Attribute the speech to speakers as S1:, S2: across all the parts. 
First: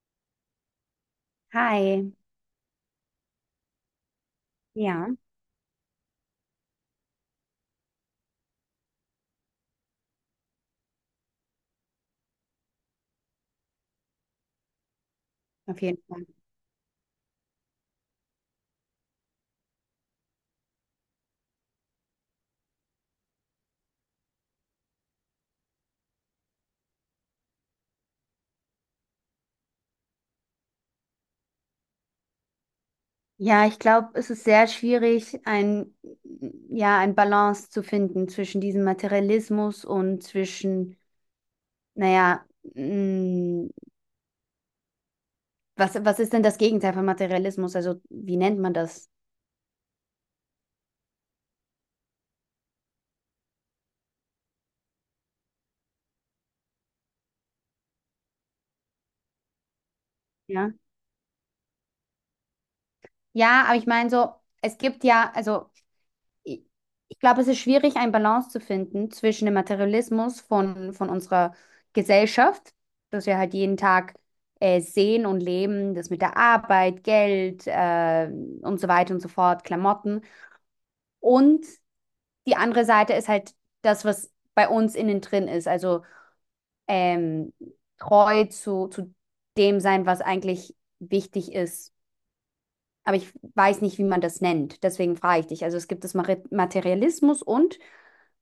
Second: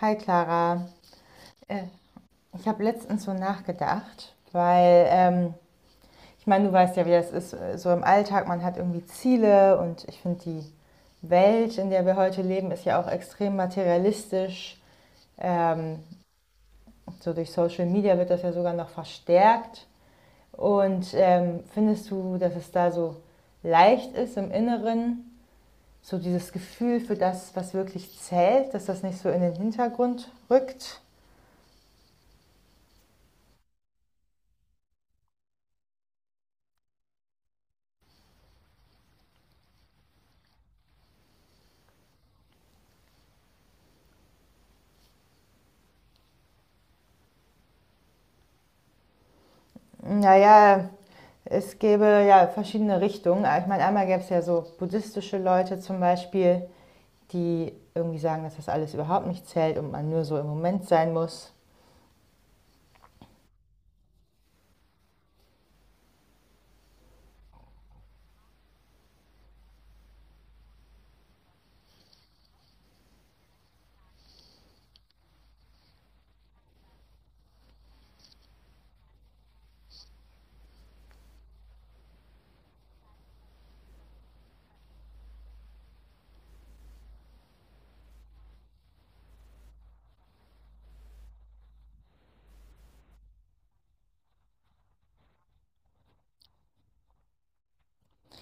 S1: Hi Clara, äh,
S2: Hi,
S1: ich habe letztens so nachgedacht, weil
S2: ja,
S1: ich meine, du weißt ja, wie das ist, so im Alltag, man hat irgendwie Ziele und ich finde, die Welt, in der wir heute leben, ist ja auch extrem materialistisch.
S2: auf
S1: Ähm,
S2: jeden Fall.
S1: so durch Social Media wird das ja sogar noch verstärkt. Und findest du, dass es da so leicht ist im Inneren, so dieses Gefühl für das, was wirklich zählt, dass das nicht so in den Hintergrund rückt?
S2: Ja, ich glaube, es ist sehr schwierig, ein Balance zu finden zwischen diesem Materialismus und zwischen, naja, mh, was ist denn das Gegenteil von Materialismus? Also, wie nennt man das?
S1: Naja, es gäbe ja verschiedene Richtungen. Ich meine, einmal gäbe es ja so buddhistische Leute zum Beispiel, die irgendwie sagen, dass das alles überhaupt nicht zählt und man nur so im
S2: Ja.
S1: Moment sein muss.
S2: Ja, aber ich meine so, es gibt ja, also ich ich glaube, es ist schwierig, eine Balance zu finden zwischen dem Materialismus von unserer Gesellschaft, das wir halt jeden Tag sehen und leben, das mit der Arbeit, Geld und so weiter und so fort, Klamotten. Und die andere Seite ist halt das, was bei uns innen drin ist, also ähm, treu zu dem sein, was eigentlich wichtig ist, aber ich weiß nicht, wie man das nennt. Deswegen frage ich dich. Also es gibt das Materialismus und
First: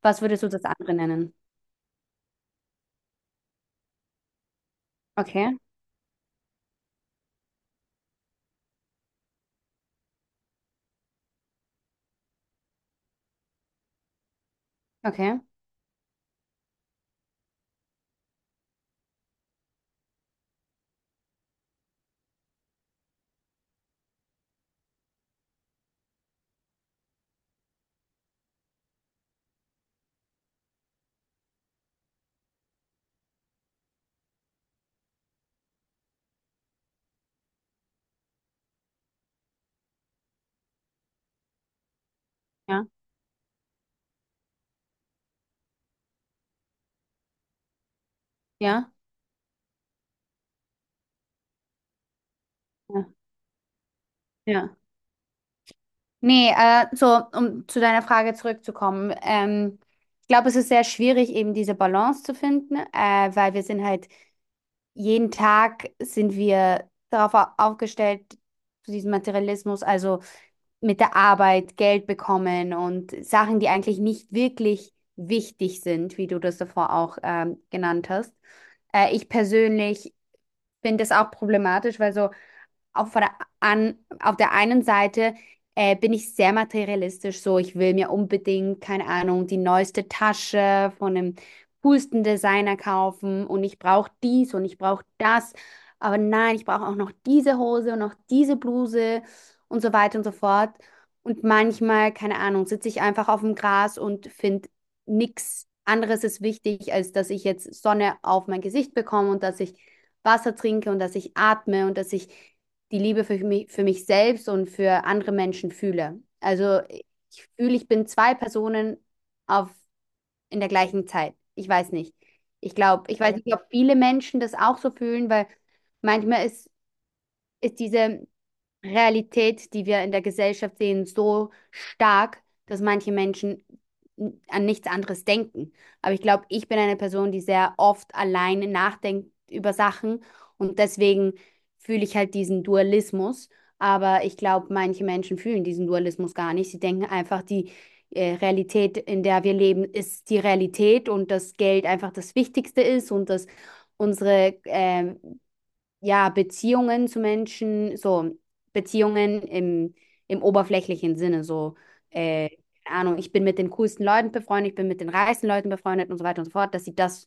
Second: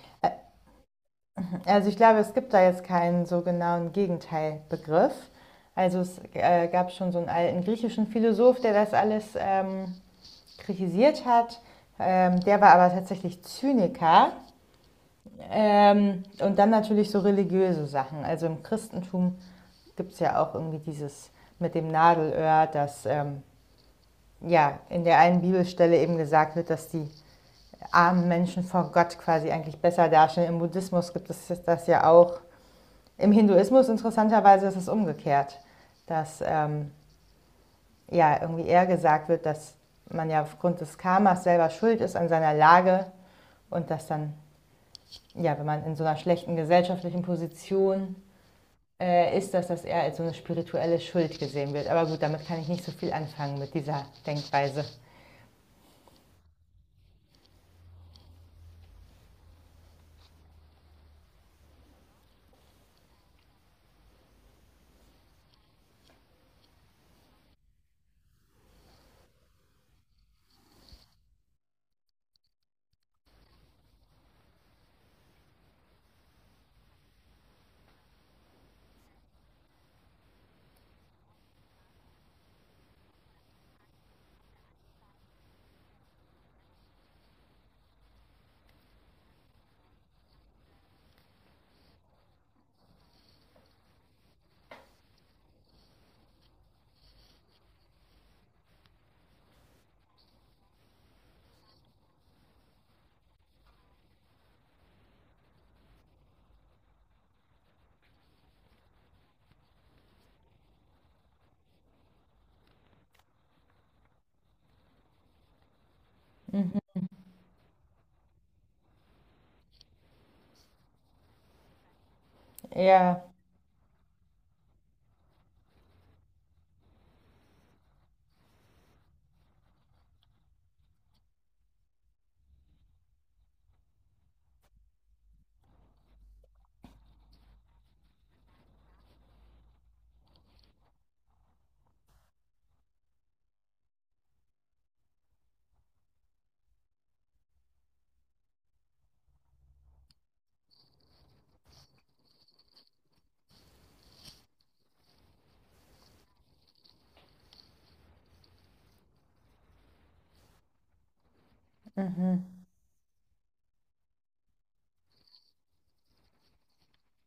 S2: was würdest du das andere nennen?
S1: Also ich glaube, es gibt da jetzt keinen so genauen Gegenteilbegriff.
S2: Okay,
S1: Also es gab schon so einen alten griechischen Philosoph, der das alles kritisiert hat. Der war aber tatsächlich Zyniker.
S2: okay,
S1: Und dann natürlich so religiöse Sachen. Also im Christentum gibt es ja auch irgendwie dieses mit dem Nadelöhr, dass ja in der einen Bibelstelle eben gesagt wird, dass die armen Menschen vor Gott quasi eigentlich besser dastehen. Im Buddhismus gibt es das ja auch. Im Hinduismus interessanterweise ist es umgekehrt, dass ja irgendwie eher gesagt wird, dass man ja aufgrund des Karmas selber schuld ist an seiner
S2: ja,
S1: Lage und dass dann, ja, wenn man in so einer schlechten gesellschaftlichen Position
S2: ja,
S1: ist, das, dass er als so eine spirituelle Schuld gesehen wird. Aber gut, damit kann ich nicht so
S2: ja,
S1: viel anfangen mit dieser
S2: ja.
S1: Denkweise.
S2: Nee, so, um zu deiner Frage zurückzukommen. Ich glaube, es ist sehr schwierig, eben diese Balance zu finden, weil wir sind halt, jeden Tag sind wir darauf aufgestellt, zu diesem Materialismus. Also mit der Arbeit Geld bekommen und Sachen, die eigentlich nicht wirklich wichtig sind, wie du das davor auch genannt hast. Ich persönlich finde das auch problematisch, weil so auf der, auf der einen Seite bin ich sehr materialistisch, so ich will mir unbedingt, keine Ahnung, die neueste Tasche von dem coolsten Designer kaufen und ich brauche dies und ich brauche das, aber nein, ich brauche auch noch diese Hose und noch diese Bluse und so weiter und so fort. Und manchmal, keine Ahnung, sitze ich einfach auf dem Gras und finde, nichts anderes ist wichtig, als dass ich jetzt Sonne auf mein Gesicht bekomme und dass ich Wasser trinke und dass ich atme und dass ich die Liebe für mich selbst und für andere Menschen fühle. Also ich fühle, ich bin zwei Personen auf, in der gleichen Zeit. Ich weiß nicht. Ich glaube, ich
S1: Ja,
S2: weiß, okay, nicht, ob viele Menschen das auch so fühlen, weil manchmal ist diese Realität, die wir in der Gesellschaft sehen, so stark, dass manche Menschen an nichts anderes denken. Aber ich glaube, ich bin eine Person, die sehr oft alleine nachdenkt über Sachen, und deswegen fühle ich halt diesen Dualismus. Aber ich glaube, manche Menschen fühlen diesen Dualismus gar nicht. Sie denken einfach, die Realität, in der wir leben, ist die Realität und dass Geld einfach das Wichtigste ist und dass unsere ja, Beziehungen zu Menschen, so Beziehungen im oberflächlichen Sinne, so,
S1: mhm,
S2: äh, keine Ahnung, ich bin mit den coolsten Leuten befreundet, ich bin mit den reichsten Leuten befreundet und so weiter und so fort, dass sie das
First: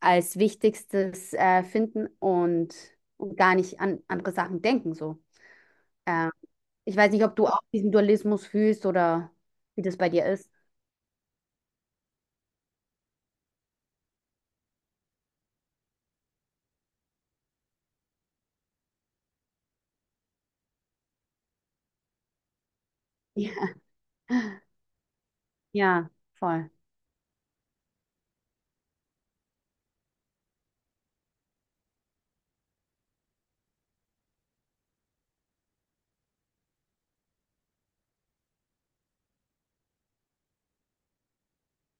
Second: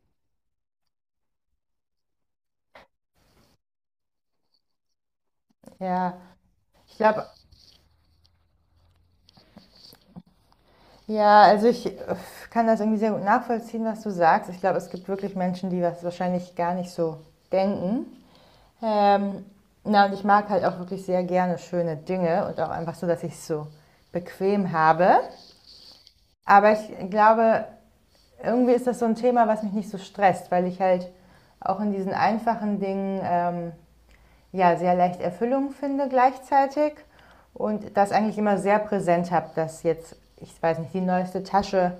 S2: als Wichtigstes finden und gar nicht an andere Sachen denken, so.
S1: ja.
S2: Äh, Ich
S1: Ich
S2: weiß nicht,
S1: glaube,
S2: ob du auch diesen Dualismus fühlst oder wie das bei dir ist.
S1: ja, also ich kann das irgendwie sehr gut nachvollziehen, was du sagst. Ich glaube, es gibt wirklich Menschen, die das wahrscheinlich gar nicht so denken. Ähm, na, und ich mag halt auch wirklich sehr gerne schöne Dinge und auch einfach so, dass ich es
S2: Ja,
S1: so bequem habe.
S2: ja, voll.
S1: Aber ich glaube, irgendwie ist das so ein Thema, was mich nicht so stresst, weil ich halt auch in diesen einfachen Dingen ja sehr leicht Erfüllung finde gleichzeitig und das eigentlich immer sehr präsent habe, dass jetzt, ich weiß nicht, die neueste Tasche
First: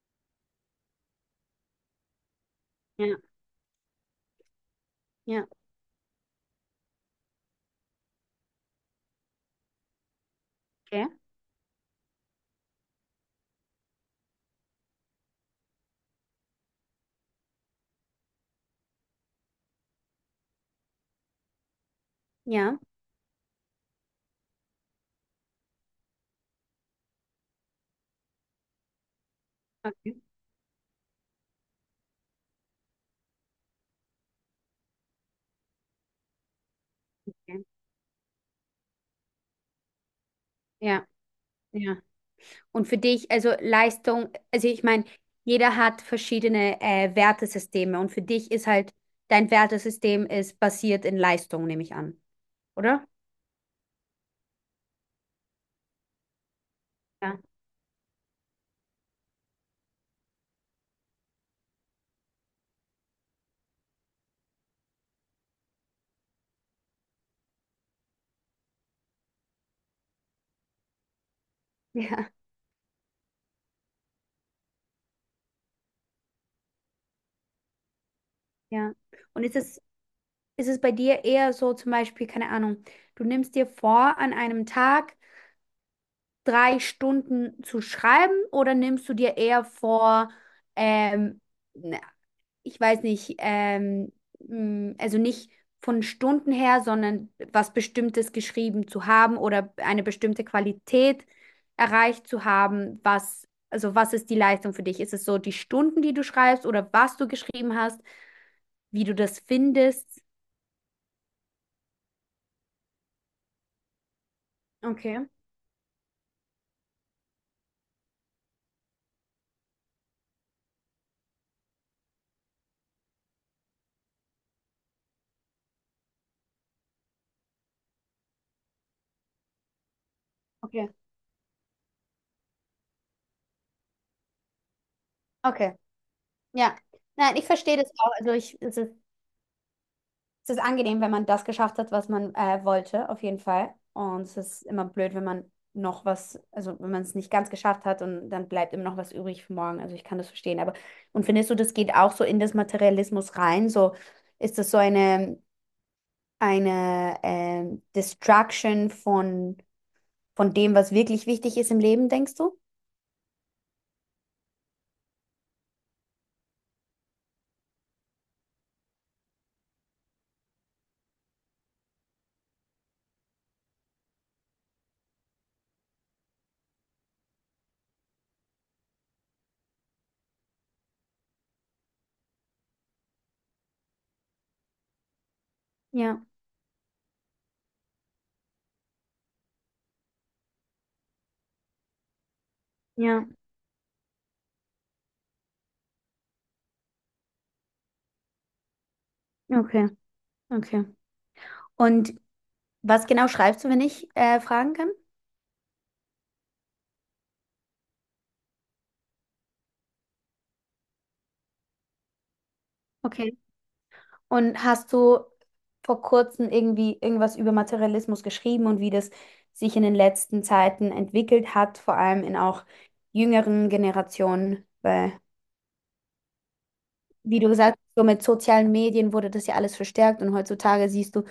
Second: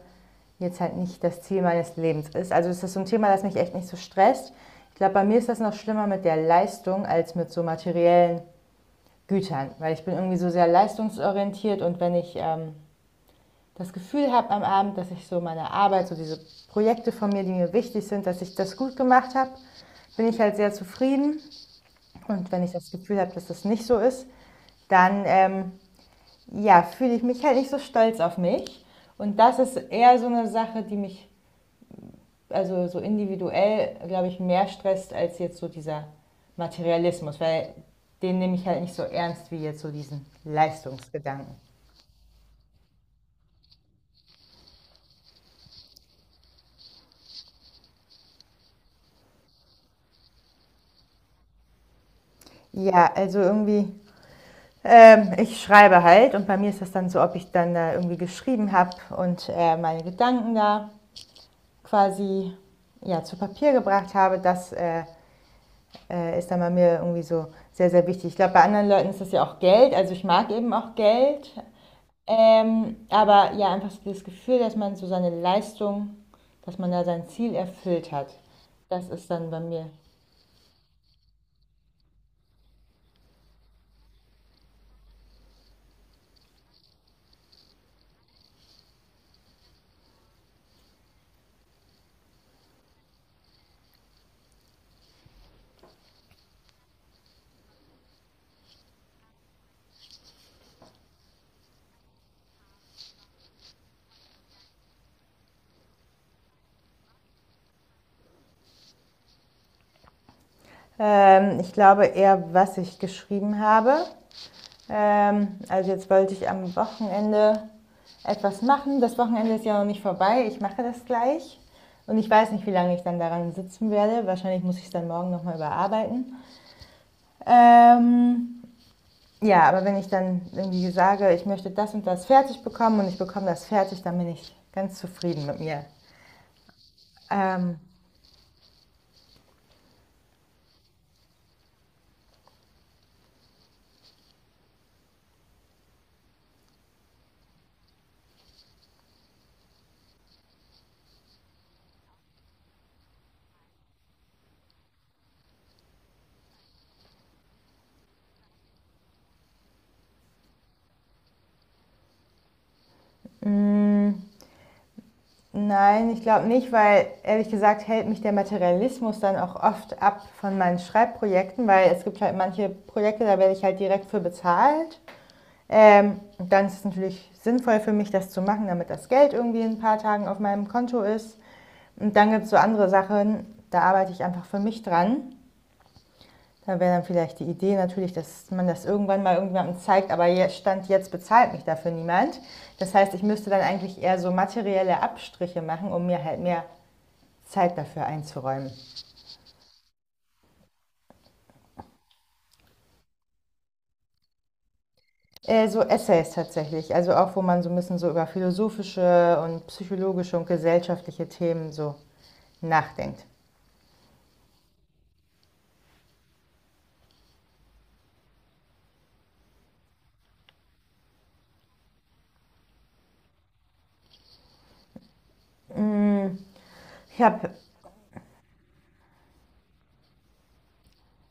S1: jetzt halt nicht das Ziel meines Lebens ist. Also ist das so ein
S2: Ja,
S1: Thema, das mich echt nicht so stresst. Ich glaube, bei mir
S2: ja,
S1: ist das noch schlimmer mit der Leistung als mit so materiellen Gütern, weil ich bin irgendwie so sehr
S2: okay.
S1: leistungsorientiert und wenn ich das Gefühl habe am Abend, dass ich so meine Arbeit, so diese Projekte von mir, die mir wichtig sind, dass ich das gut gemacht habe, bin ich halt sehr zufrieden. Und wenn ich
S2: Ja,
S1: das Gefühl habe, dass das nicht so ist, dann ja, fühle ich mich halt nicht so stolz auf mich. Und das ist
S2: okay,
S1: eher so eine Sache, die mich, also so individuell, glaube ich, mehr stresst als jetzt so dieser Materialismus,
S2: okay.
S1: weil den nehme ich halt nicht so ernst wie jetzt so diesen
S2: Ja,
S1: Leistungsgedanken.
S2: ja. Und für dich, also Leistung, also ich meine, jeder hat verschiedene Wertesysteme, und für dich ist halt, dein Wertesystem ist basiert in Leistung, nehme ich an, oder?
S1: Ja, also irgendwie ich schreibe halt und bei mir ist das dann so, ob
S2: Ja.
S1: ich dann da irgendwie geschrieben habe und meine Gedanken da quasi, ja, zu Papier gebracht habe, das ist dann bei mir irgendwie so sehr, sehr wichtig. Ich glaube, bei anderen Leuten ist das ja auch Geld, also ich mag eben auch Geld,
S2: Ja,
S1: aber ja, einfach so das Gefühl, dass man so seine Leistung, dass man da sein Ziel erfüllt hat,
S2: ja.
S1: das ist
S2: Und
S1: dann
S2: ist
S1: bei
S2: es,
S1: mir.
S2: ist es bei dir eher so, zum Beispiel, keine Ahnung, du nimmst dir vor, an einem Tag drei Stunden zu schreiben, oder nimmst du dir eher vor, ähm, ich weiß nicht, also nicht von Stunden her, sondern was Bestimmtes geschrieben zu haben oder eine bestimmte Qualität erreicht zu haben, was, also was ist die Leistung für dich? Ist es so die Stunden, die du schreibst, oder was du geschrieben hast, wie du das findest?
S1: Ich glaube eher, was ich geschrieben habe.
S2: Okay,
S1: Also jetzt wollte ich am Wochenende etwas machen. Das Wochenende ist ja noch nicht vorbei. Ich mache das gleich. Und ich weiß nicht, wie lange ich dann daran sitzen werde. Wahrscheinlich muss ich es dann morgen nochmal überarbeiten. Ähm, ja, aber wenn ich dann
S2: okay,
S1: irgendwie sage, ich möchte das und das fertig bekommen und ich bekomme das fertig, dann bin ich ganz zufrieden mit
S2: okay.
S1: mir.
S2: Ja. Nein, ich verstehe
S1: Ähm,
S2: das auch. Also ich, es ist Es ist angenehm, wenn man das geschafft hat, was man wollte, auf jeden Fall. Und es ist immer blöd, wenn man noch was, also wenn man es nicht ganz geschafft hat und dann bleibt immer noch was übrig für morgen. Also ich kann das verstehen. Aber, und findest du, das geht auch so in das Materialismus rein? So, ist das so eine, Destruction von dem, was wirklich wichtig ist im Leben, denkst du?
S1: mh, Nein, ich glaube nicht, weil ehrlich gesagt hält mich der Materialismus dann auch oft ab von meinen Schreibprojekten, weil es gibt halt manche Projekte, da werde ich halt direkt für bezahlt. Ähm, Dann ist es natürlich sinnvoll für mich, das zu machen, damit das Geld irgendwie in ein paar Tagen auf meinem Konto ist. Und dann gibt es so andere Sachen, da arbeite ich einfach für mich dran.
S2: Ja,
S1: Da wäre dann vielleicht die Idee natürlich, dass man das irgendwann mal irgendjemandem zeigt, aber jetzt stand jetzt bezahlt mich dafür niemand. Das heißt, ich
S2: ja,
S1: müsste dann eigentlich eher so materielle Abstriche machen, um mir halt mehr Zeit dafür einzuräumen.
S2: okay, okay. Und was genau schreibst du, wenn ich fragen kann?
S1: So Essays tatsächlich, also auch wo man so ein bisschen so über philosophische und psychologische und gesellschaftliche Themen so nachdenkt.
S2: Okay. Und hast du vor kurzem irgendwie irgendwas über Materialismus geschrieben und wie das sich in den letzten Zeiten entwickelt hat, vor allem in auch jüngeren Generationen? Weil,
S1: Ich
S2: wie du
S1: habe,
S2: gesagt hast, so mit sozialen Medien wurde das ja alles verstärkt, und heutzutage siehst du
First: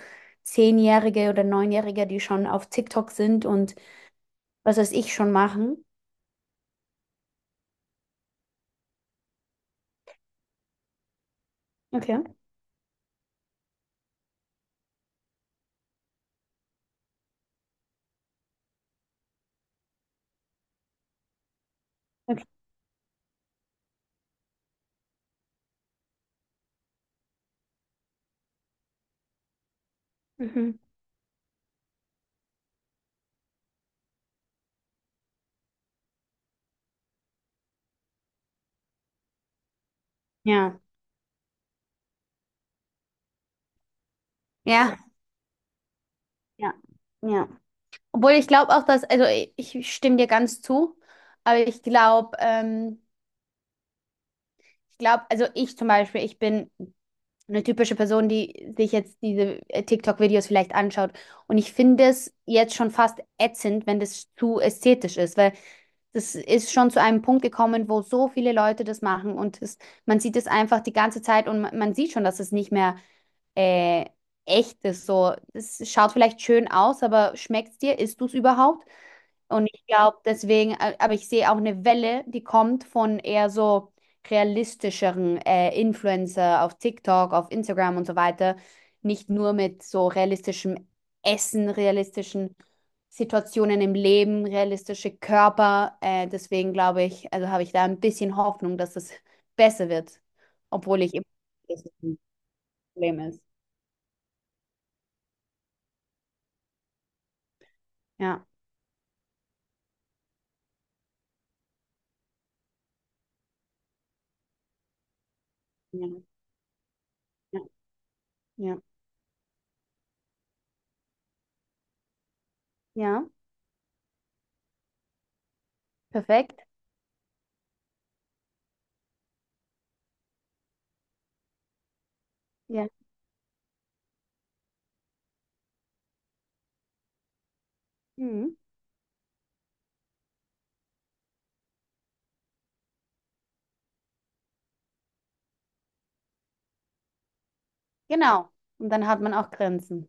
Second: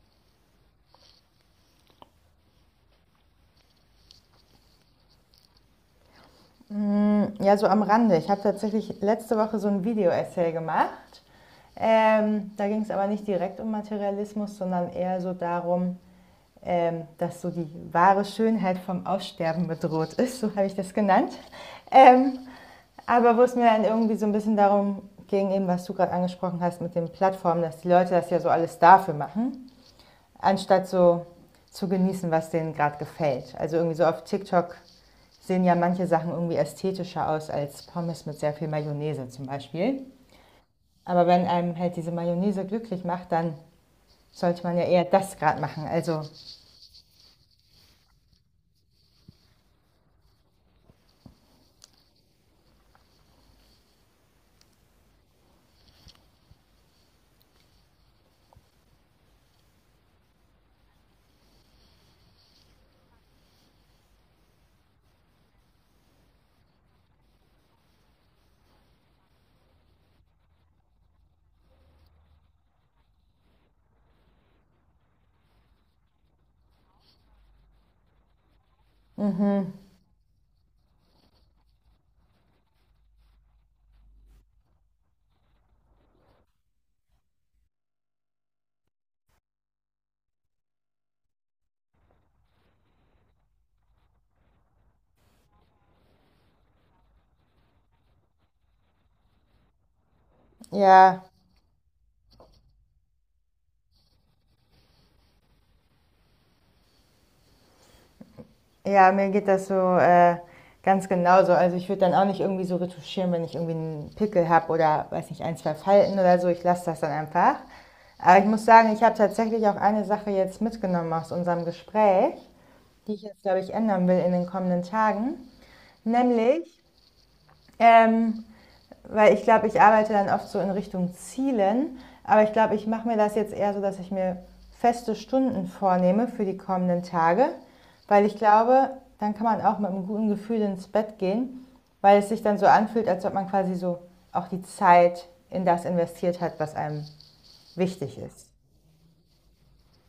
S2: Zehnjährige oder Neunjährige, die schon auf TikTok sind und was weiß ich schon machen.
S1: ja, so am Rande, ich habe tatsächlich letzte Woche so ein Video-Essay gemacht.
S2: Okay.
S1: Da ging es aber nicht direkt um Materialismus, sondern eher so darum, dass so die wahre Schönheit vom Aussterben bedroht ist, so habe ich das genannt. Ähm,
S2: Okay.
S1: Aber wo es mir dann irgendwie so ein bisschen darum ging, eben was du gerade angesprochen hast mit den Plattformen, dass die Leute das ja so alles dafür machen,
S2: Mhm.
S1: anstatt so zu genießen, was denen gerade gefällt. Also irgendwie so auf TikTok sehen ja manche Sachen irgendwie ästhetischer aus als Pommes mit sehr viel Mayonnaise zum Beispiel.
S2: Ja.
S1: Aber wenn einem halt diese Mayonnaise glücklich macht, dann sollte man ja
S2: Ja.
S1: eher das gerade machen. Also
S2: Ja. Ja. Obwohl ich glaube auch, dass, also ich stimme dir ganz zu, aber ich glaube, also ich zum Beispiel, ich bin eine typische Person, die sich jetzt diese TikTok-Videos vielleicht anschaut. Und ich finde es jetzt schon fast ätzend, wenn das zu ästhetisch ist, weil das ist schon zu einem Punkt gekommen, wo so viele Leute das machen, und es, man sieht es einfach die ganze Zeit und man sieht schon, dass es nicht mehr äh, echt ist. So, es schaut vielleicht schön aus, aber schmeckt es dir? Isst du es überhaupt? Und ich glaube deswegen, aber ich sehe auch eine Welle, die kommt von eher so realistischeren Influencer auf TikTok, auf Instagram und so weiter. Nicht nur mit so realistischem Essen, realistischen Situationen im Leben, realistische Körper. Deswegen glaube ich, also habe ich da ein bisschen Hoffnung, dass es besser wird, obwohl ich
S1: ja.
S2: immer weiß, dass es ein Problem ist. Ja,
S1: Ja, mir geht das so ganz genauso. Also ich würde dann auch nicht irgendwie so retuschieren, wenn ich irgendwie einen Pickel habe oder weiß nicht, ein, zwei
S2: ja,
S1: Falten oder so. Ich lasse das dann einfach.
S2: ja,
S1: Aber ich muss
S2: ja,
S1: sagen, ich habe tatsächlich auch eine Sache jetzt mitgenommen aus unserem Gespräch, die ich
S2: ja,
S1: jetzt, glaube ich, ändern will in den kommenden Tagen.
S2: perfekt.
S1: Nämlich, ähm, weil ich glaube, ich arbeite dann oft so in Richtung Zielen. Aber ich glaube, ich
S2: Ja,
S1: mache mir das jetzt eher so, dass ich mir feste Stunden vornehme für die kommenden Tage. Weil ich
S2: mhm.
S1: glaube, dann kann man auch mit einem guten Gefühl ins Bett gehen, weil es sich dann so anfühlt, als ob man quasi so auch die Zeit in das investiert hat, was einem wichtig ist.
S2: Genau. Und dann hat man auch Grenzen.